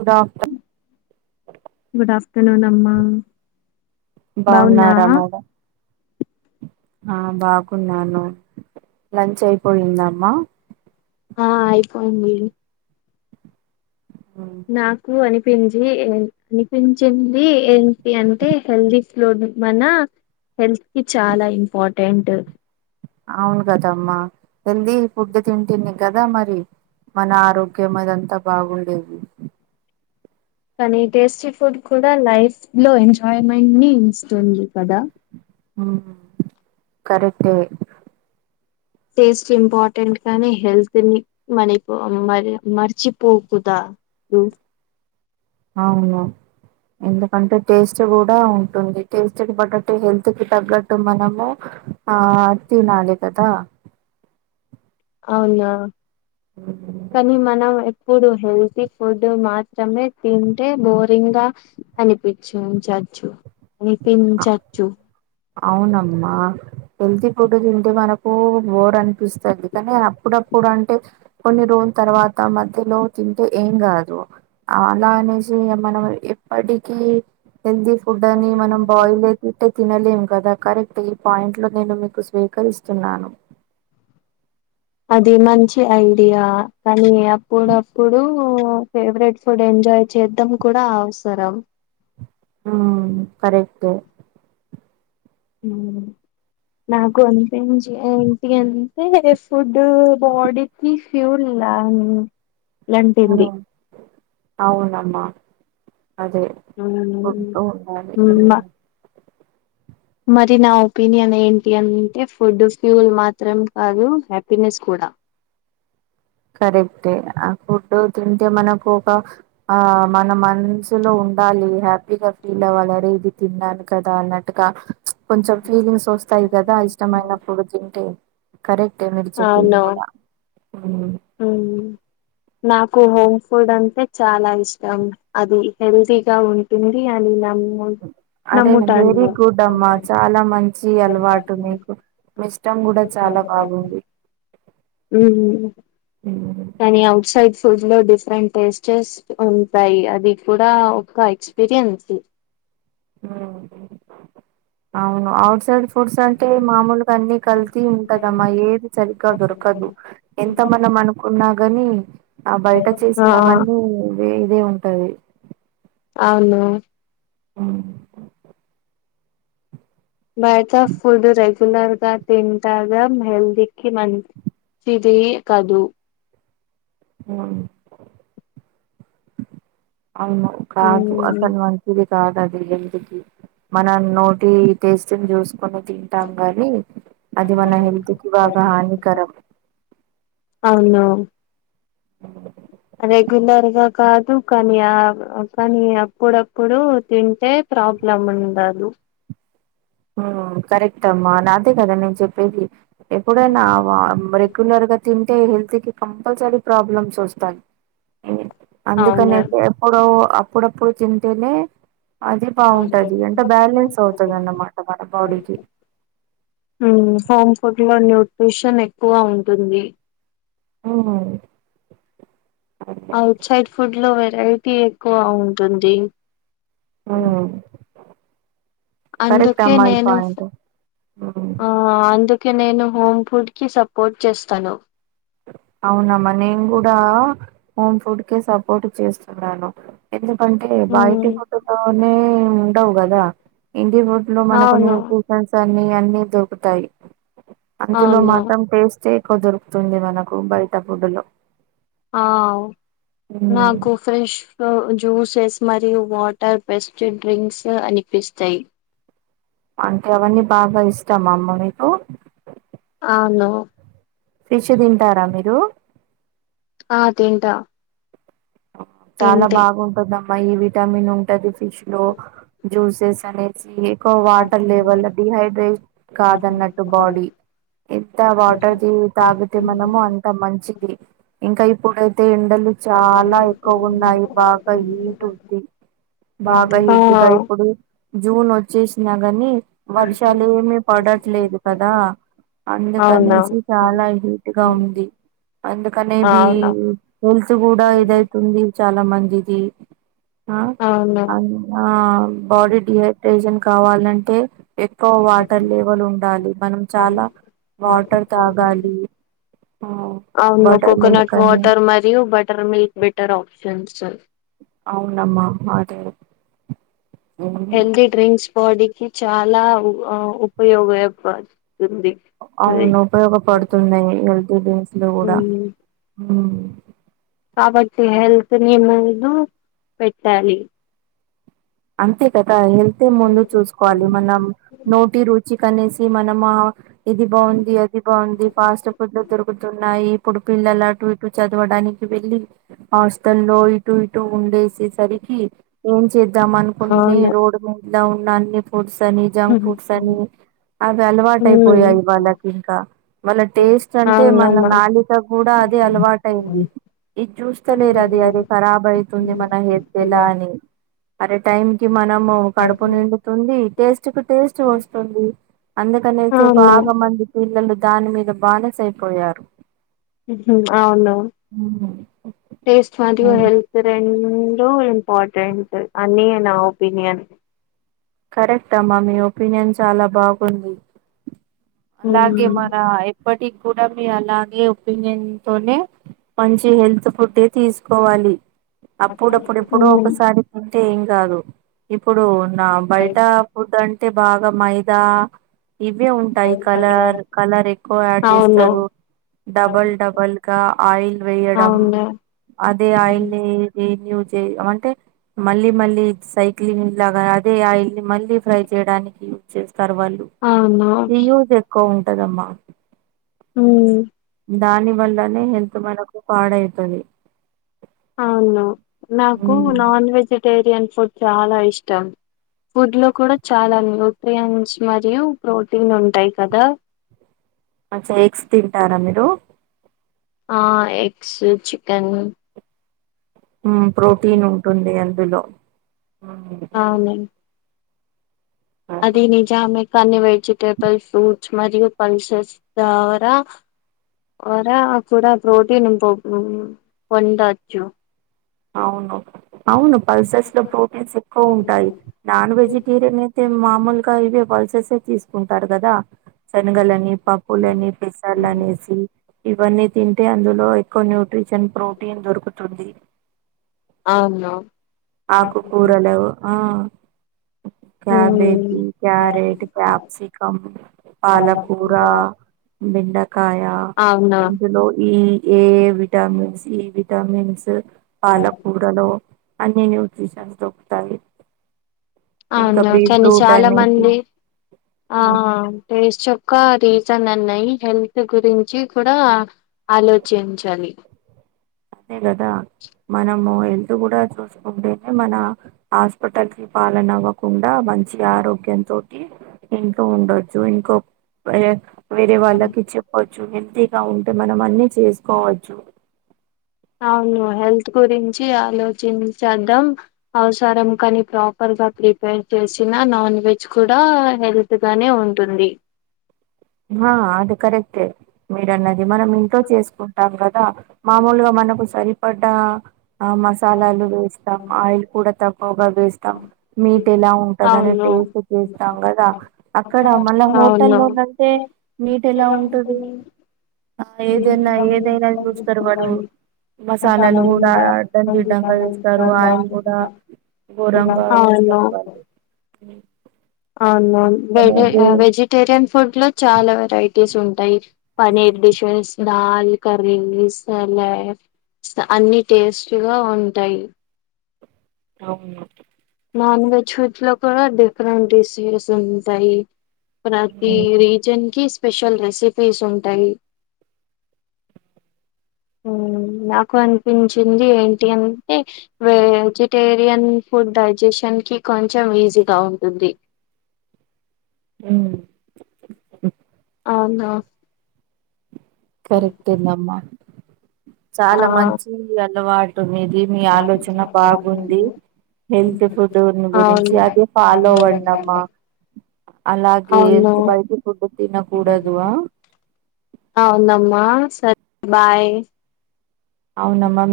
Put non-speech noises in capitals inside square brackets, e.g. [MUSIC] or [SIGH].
గుడాప్టర్ good afternoon అమ్మా! బాగున్నారా బాగున్నావా? మేడం ఆ, బాగున్నాను. లంచ్ అయి పోయిందామ్మా? ఆ, అయి పోయింది. ఊ నాకు అనిపించి ఏన్ ఇనిపించింది ఏంటి అంటే, హెల్దీ ఫ్లోడ్ మన హెల్త్ కి చాల ఇంపార్టెంట్ అవును గదమ్మా. హెల్దీన్ ఫుడ్ తింటింది గదా మరి? మన ఆరోగ్యం అదంతా బాగుండేది. కనీ టేస్టీ ఫుడ్ కూడా లైఫ్ లో ఎంజాయ్మెంట్ ని ఇస్తుంది కదా? అ కరెక్ట్ టేస్ట్ ఇంపార్టెంట్ కానీ హెల్త్ ని మనీపో మరి మర్చిపోకుదా మ్ అవును ఎందుకంటే టేస్ట్ కూడా ఉంటుంది టేస్ట్ కి తగ్గట్టు హెల్త్ కి తగ్గట్టు మనము ఆ తినాలి కదా అవునా కానీ మనం ఇప్పుడు హెల్తీ ఫుడ్ మాత్రమే తింటే బోరింగ్ గా అనిపించించచ్చు వినిపించ్చచ్చు అవునమ్మా హెల్తీ ఫుడ్ తింటే మనకు బోర్ అనిపిస్తది కానీ అప్పుడప్పుడు అంటే కొన్ని రోజుల తర్వాత మధ్యలో తింటే ఏం కాదు అలా అనేసి మనం ఎప్పటికీ హెల్తీ ఫుడ్ అని మనం ట్టే తినలేము కదా కరెక్ట్ ఈ పాయింట్ లో నేను మీకు స్వీకరిస్తున్నాను అది మంచి ఐడియా కానీ అప్పుడప్పుడు ఫేవరెట్ ఫుడ్ ఎంజాయ్ చేద్దాం కూడా అవసరం ఆ కరెక్టే మ్ నాకు అంతే మంచిగ ఏంటి అంటే ఫుడ్ బాడీ ని ఫ్లూన్ లాని అవునమ్మా అదే ఫుడ్ మ్ ఉండాలి మా ఉమ్. మరి నా ఒపీనియన్ ఏంటి అంటే ఫుడ్ ఫ్యూల్ మాత్రం కాదు హ్యాపీనెస్ కూడా కరెక్టే ఆ ఫుడ్ తింటే మనకు ఒక ఆ మన మనసులో ఉండాలి హ్యాపీగా ఫీల్ అవ్వాలిరే ఇది తిన్నాను కదా అన్నట్ ట్టుగా కొంచెం ఫీలింగ్స్ వస్తాయి కదా ఇష్టమైనప్పుడు తింటే కరెక్టే మీరు చెప్పింది కూడా మ్ మ్ నాకు హోమ్ ఫుడ్ అంటే చాలా ఇష్టం అది హెల్తీగా ఉం ఉంటుంది అన్నం మొ అరే వెరీ గుడ్ అమ్మా చాలా మంచి అలవాటు మీకు మీ ఇష్టం కూడా చాలా బాగుంది మ్ ఉమ్. కానీ ఔట్సైడ్స్ ఫుడ్ లో డిఫరెంట్ టేస్టెస్స్ ఉంటాయి అది కూడా ఒక ఎక్స్పీరియన్స్ ఆ అవును ఔట్ సైడ్ ఫుడ్స్ అంటే మామూలుగా అన్ని కల్తి ఉంటదమ్మా ఏది సరిగ్గా దొరకదు ఎంత మనం అనుకున్నా కాని ఆ బయట ఆ చేసినవన్ని ఇదే ఇదే ఉంటది అవును అ బయట ఫుడ్ రడ్ రెగ్యులర్ గా తింటాద హెల్తీ కి మంచిది కదు మ్ అవును కాదు ఉమ్ అసలు మంచిదీ కాదు అది హెల్త్ కి మనం నోటి టేస్ట్ని చూసుకునేది ంటాం కాని అది మన హెల్త్ కి బాగా హానికరం అవును అ రెగ్యులర్ గా కాదు కానీ ఆ కానీ అప్పుడప్పుడు తింటే ప్రాబ్లమ్ ఉండదు ఉం కరెక్ట్ అమ్మా నాదే కదా నేను చెప్పేది ఎప్పుడైనా రెగ్యులర్గా తింటే హెల్త్ కి కంపల్సరీ ప్రాబ్లమ్స్ వస్తాయి అందుకనే అవును ఇప్పుడు అప్పుడప్పుడు తింటేనే అది బాగుంటది అంటే బ్యాలెన్స్ అవుతది అన్నమాట మన స స బాడీకి [UNINTELLIGIBLE] ఉం హోమ్ ఫుడ్ లో న్యూట్రిషన్ ఎక్కువ ఉంటుంది ఉం ఔట్ సైడ్ ఫుడ్ లో వెరైటీ ఎక్కువ ఉంటుంది ఉం కరెక్ట్ అందుకే అమ్మా ఆది నేను పాయింట్ ఉం ఆ అందుకే నేను హోమ్ ఫుడ్ కి సపోర్ట్ చేస్తాను అవునమ్మా నేను కూడా హోమ్ ఫుడ్ కే సపోర్ట్ చేస్తున్నాను ఎందుకంటే బయటి ఉమ్ ఫోటల్లోనే ఉండవు గాదా ఇంటి రోడ్ లో మన కొన్ని అవును [UNINTELLIGIBLE] అన్ని అన్ని దొరుకుతాయి అందులో అవును మాత్రం టేస్టే ఎక్కువ దొరుకుతుంది మన నాకు బయట ఫుడ్ లో ఆ నాకు ఉమ్. కో ఫ్రెష్ జ్యూసెస్ మరియు వాటర్ బెస్డ్ డ్రింక్స్ అనిపిస్తాయి అంటే అవన్నీ బాగా ఇష్టమా మా అమ్మ మీకు అవును ఫిష్ తింటారా మీరు ఆ తింట చాలా బాగుంటదిమ్మా ఈ విటామిన్ ఉంటది ఫిష్ లో జ్యూసెస్ అనే సి ఎక్కు వాటర్ లెవల్లో డిహైడ్రేట్ కాదన్నట్టు బాడీ ఎంత వాటర్ ది తాగితే మనము అంత ఆ మంచిది ఇంకా ఇప్పుడైతే ఎండలు చా చాలా ఎక్కువగా ఉన్నాయి బాగా హీట్ ఉంది బాగా హీట్గా ఇప్పుడు జూన్ వచ్చేసినా గని వర్షాలు ఏమి పడట్లేదు కదా అవునా అందుకనేసి అవును చాలా హీట్గా ఉంది అందు కనే బి హేల్త్ కూడా ఇదై తుంది చాలా మందిది ఆ అవును అ బాడీ డి రేజన్ కావాలంటే ఎక్కువ వాటర్ లెవెల్ ఉండాలి మనం చాలా వాటర్ తాగాలి ఆ అవును వాటర్ కోకోనట్ మిల్క్ అని వాటర్ మరియు బటర్ మిల్క్ బెటర్ ఆప్షన్స్ అవునమ్మా అదే హెల్దీ డ్రింక్స్ బాడీకిి చాలా ఆ ఉపయోగపడుతుంది అవును ఉపయోగపడుతుంది హెల్తీ డీమ్స్ లో గుడా ఉమ్ ఉం కాబట్టి హెల్త్ నీ ముందు పెట్టాలి అంతే కదా హెళ్తే ముందు చూసుకోవాలి మనం నోటి రు చికనేసి మనము ఇది బావుంది అది బావుంది ఫాస్ట్ ఫుడ్లు దొరుకుతున్నాయి ఇప్పుడు పిల్లల అటు ఇటు చదవడానికి వెళ్ళి హాస్టల్లో ఇటు ఇటు ఉండిసేసరికి ఏం చే ద్దాం అనుకుని అవును రోడ్ మీద ఉన్న అన్ని ఫుడ్స్ అని జంక్ ఫుడ్స్ అని ఉమ్ అవి అలవాటయిపోయాయి వాళ్ళకి ఇంకా వాళ్ళ టేస్ట్ అంటే మన నాళిక కూడా అదే అవునమ్మా అలవాటయింది ఇది చూస్తలేరు అది అది కరబ్ అవును అయితుంది మన హెల్త్ ఎలా అని అరే టైం కి మనము కడుపు నిండుతుంది టేస్ట్ కి టేస్ట్ వస్తుంది అందు పక్కనేసే బాగా మంది పిల్లలు దాని మీద బానిస అయిపోయారు ఊహూ అవునా ఉ టేస్ట్ మరియు అవును హెల్త్ ఇ రెండు ఇంపార్టెంట్ అని నా ఒపీనియన్ కరెక్ట్ అమ్మా మీ ఒపీనియన్ చాలా బాగుంది అలాగే మన ప్పటికి గుడా మీ అలాగే ఒపీనియన్ తోనే మంచి హెల్త్ ఫుడే తీసుకోవాలి అప్పుడప్పుడప్పుడు ఎప్పుడో ఒకసారి అంటే ఏం కాదు ఇప్పుడు నా బయట ఫుడ్ అంటే బాగా మైదా ఇవే ఉంటాయి కలర్ కలర్ ఎక్కువ యాడ్ అవును అవును చేస్తారు డబల్ డబల్ గా ఆయిల్ వేయడం అదే ఆయిల్ ని [UNINTELLIGIBLE] చేయ్ అంటే మళ్ళీ మళ్ళీ సైక్లింగ్ లాగా దే ఆయిల్నీ మళ్ళీ ఫ్రై చేయడానికి యూజ్ చేస్తారు వాళ్ళు అవును రీయిస్ తక్కువ ఉంటదమ్మా హ్మ్ దాని వల్లనే హెల్త్ మనకు పాడవుతది అవును నాకు నాన్ వెజిటేరియన్ ఫుడ్ చాల ఇష్టం ఫుడ్ లో కూడా చాలా న్యూట్రియన్స్ మరియు ప్రోటీన్ ఉంటాయి కదా మచ్చా ఎగ్స్ తింటారా మీరు ఆ ఎగ్స్ చికెను హ్మ్ ప్రోటీన్ ఉంటుంది అందులో ఉమ్, అవును అది. నిజామే కానీ వెజిటేబుల్స్ ఫ్రూట్స్ మరియు పల్సస్ ద్వారా వర కూడా ప్రోటీన్ పో వండచ్చు అవును అవును పల్సర్స్ లో ప్రోటీన్స్ ఎక్కువ ఉంటాయి నాన్ వెజిటేరియన్ అయితే మామూలుగా ఇవే పల్సెస్ తీసుకుంటారు కదా శనగలని పప్పులని పెసర్లనేసి ఇవన్నీ తింటే అందులో ఎక్కువ న్యూట్రిషన్ ప్రోటీన్ దొరుకుతుంది అవును ఆకుకూరలవు ఆ క్యాబేజీ క్యారెట్ క్యాప్సికమ్ పాలకూరా బెండకాయ అవునా అవును అందులో ఈ ఏ విటామిన్స్ ఈ విటామిన్స్ పాలకూరలో అన్ని న్యూట్రిషన్స్ దొరుకుతాయి ఇంకా అవును కాని బీట్రూట్ చాల అనేసి మంది ఆ ఉమ్, టేస్ట్ యొక్క రీజన్ అన్నాయి హెల్త్ గురించి కూడా ఆలోచించాలి అంతే కదా మనము హెల్త్ గుడా చూసుకుంటేనే మన హాస్పిటల్ కి పాలన అవ్వకుండా మంచి ఆరోగ్యం తోటి ఇంకా ఉండొచ్చు ఇంకో ఏ వేరే వాళ్ళకి చెప్పచ్చు హెల్దీగా ఉంటే మనం అన్ని చేసుకోవచ్చు అవును హెల్త్ గురించి ఆలోచించేద్దాం అవసరం కానీ ప్రాపర్ గా ప్రిపేర్ చేసిన నాన్ వెజ్ కూడా హెల్త్ గానే ఉంటుంది ఆ అది కరెక్టే మీరన్నది మనం ఇంట్లో చేసుకుంటాం కదా మామూలుగా మనకు సరిపడ్డ ఆ మసాలాలు వేస్తాం ఆయిల్ కూడా తక్కువగా వేస్తాం మీట్ ఎలా ఉంటదీ అనే అవును టేస్ వేస్తాం కదా అక్కడ మళ్ళ హోటల్లో ఉన్నంత తే మీట్ ఎలా ఉంటది ఆ ఏదైనా ఏదైనా చూస్తారు వాడు మసాలాలు కూడా ఆ డ్డంగా అవును వేస్తారు ఆయిల్ కూడా ఘోరంగా వేస్తారు అవును వాళ్ళు అవునవును వె అందుకని అదే వెజిటేరియన్ ఫుడ్ లో చాలా వెరైటీస్ ఉంటాయి పనీర్ డిషేస్స్ దల్ కర్రీ అన్ని టేస్ట్ గా ఉంటాయి అవును నాన్ వెజ్ ఫుడ్ లో కూడా డిఫరెంట్ డిషెస్ ఉంటాయి ప్రతి ఉమ్, రీజిన్ కి స్పెషల్ రెసిపీస్ ఉంటాయి మ్ నాకు అనిపించింది ఏంటి అంటే వెజిటేరియన్ ఫుడ్ డైజెషన్ కి కొంచెం ఈజీగా ఉంటుంది మ్ అవున కరెక్టెనమ్మా ఆ చాలా మంచి అలవాటు మీది మీ ఆలోచన బాగుంది హెల్త్ ఫుడ్ గురించి అవును అదే ఫాలో అవ్వండంమ్మ అలాగే అవును బయటి ఫుడ్ తినకూడదు అ అవునమ్మా సర్ బాయ్ అవునమ్మ మీ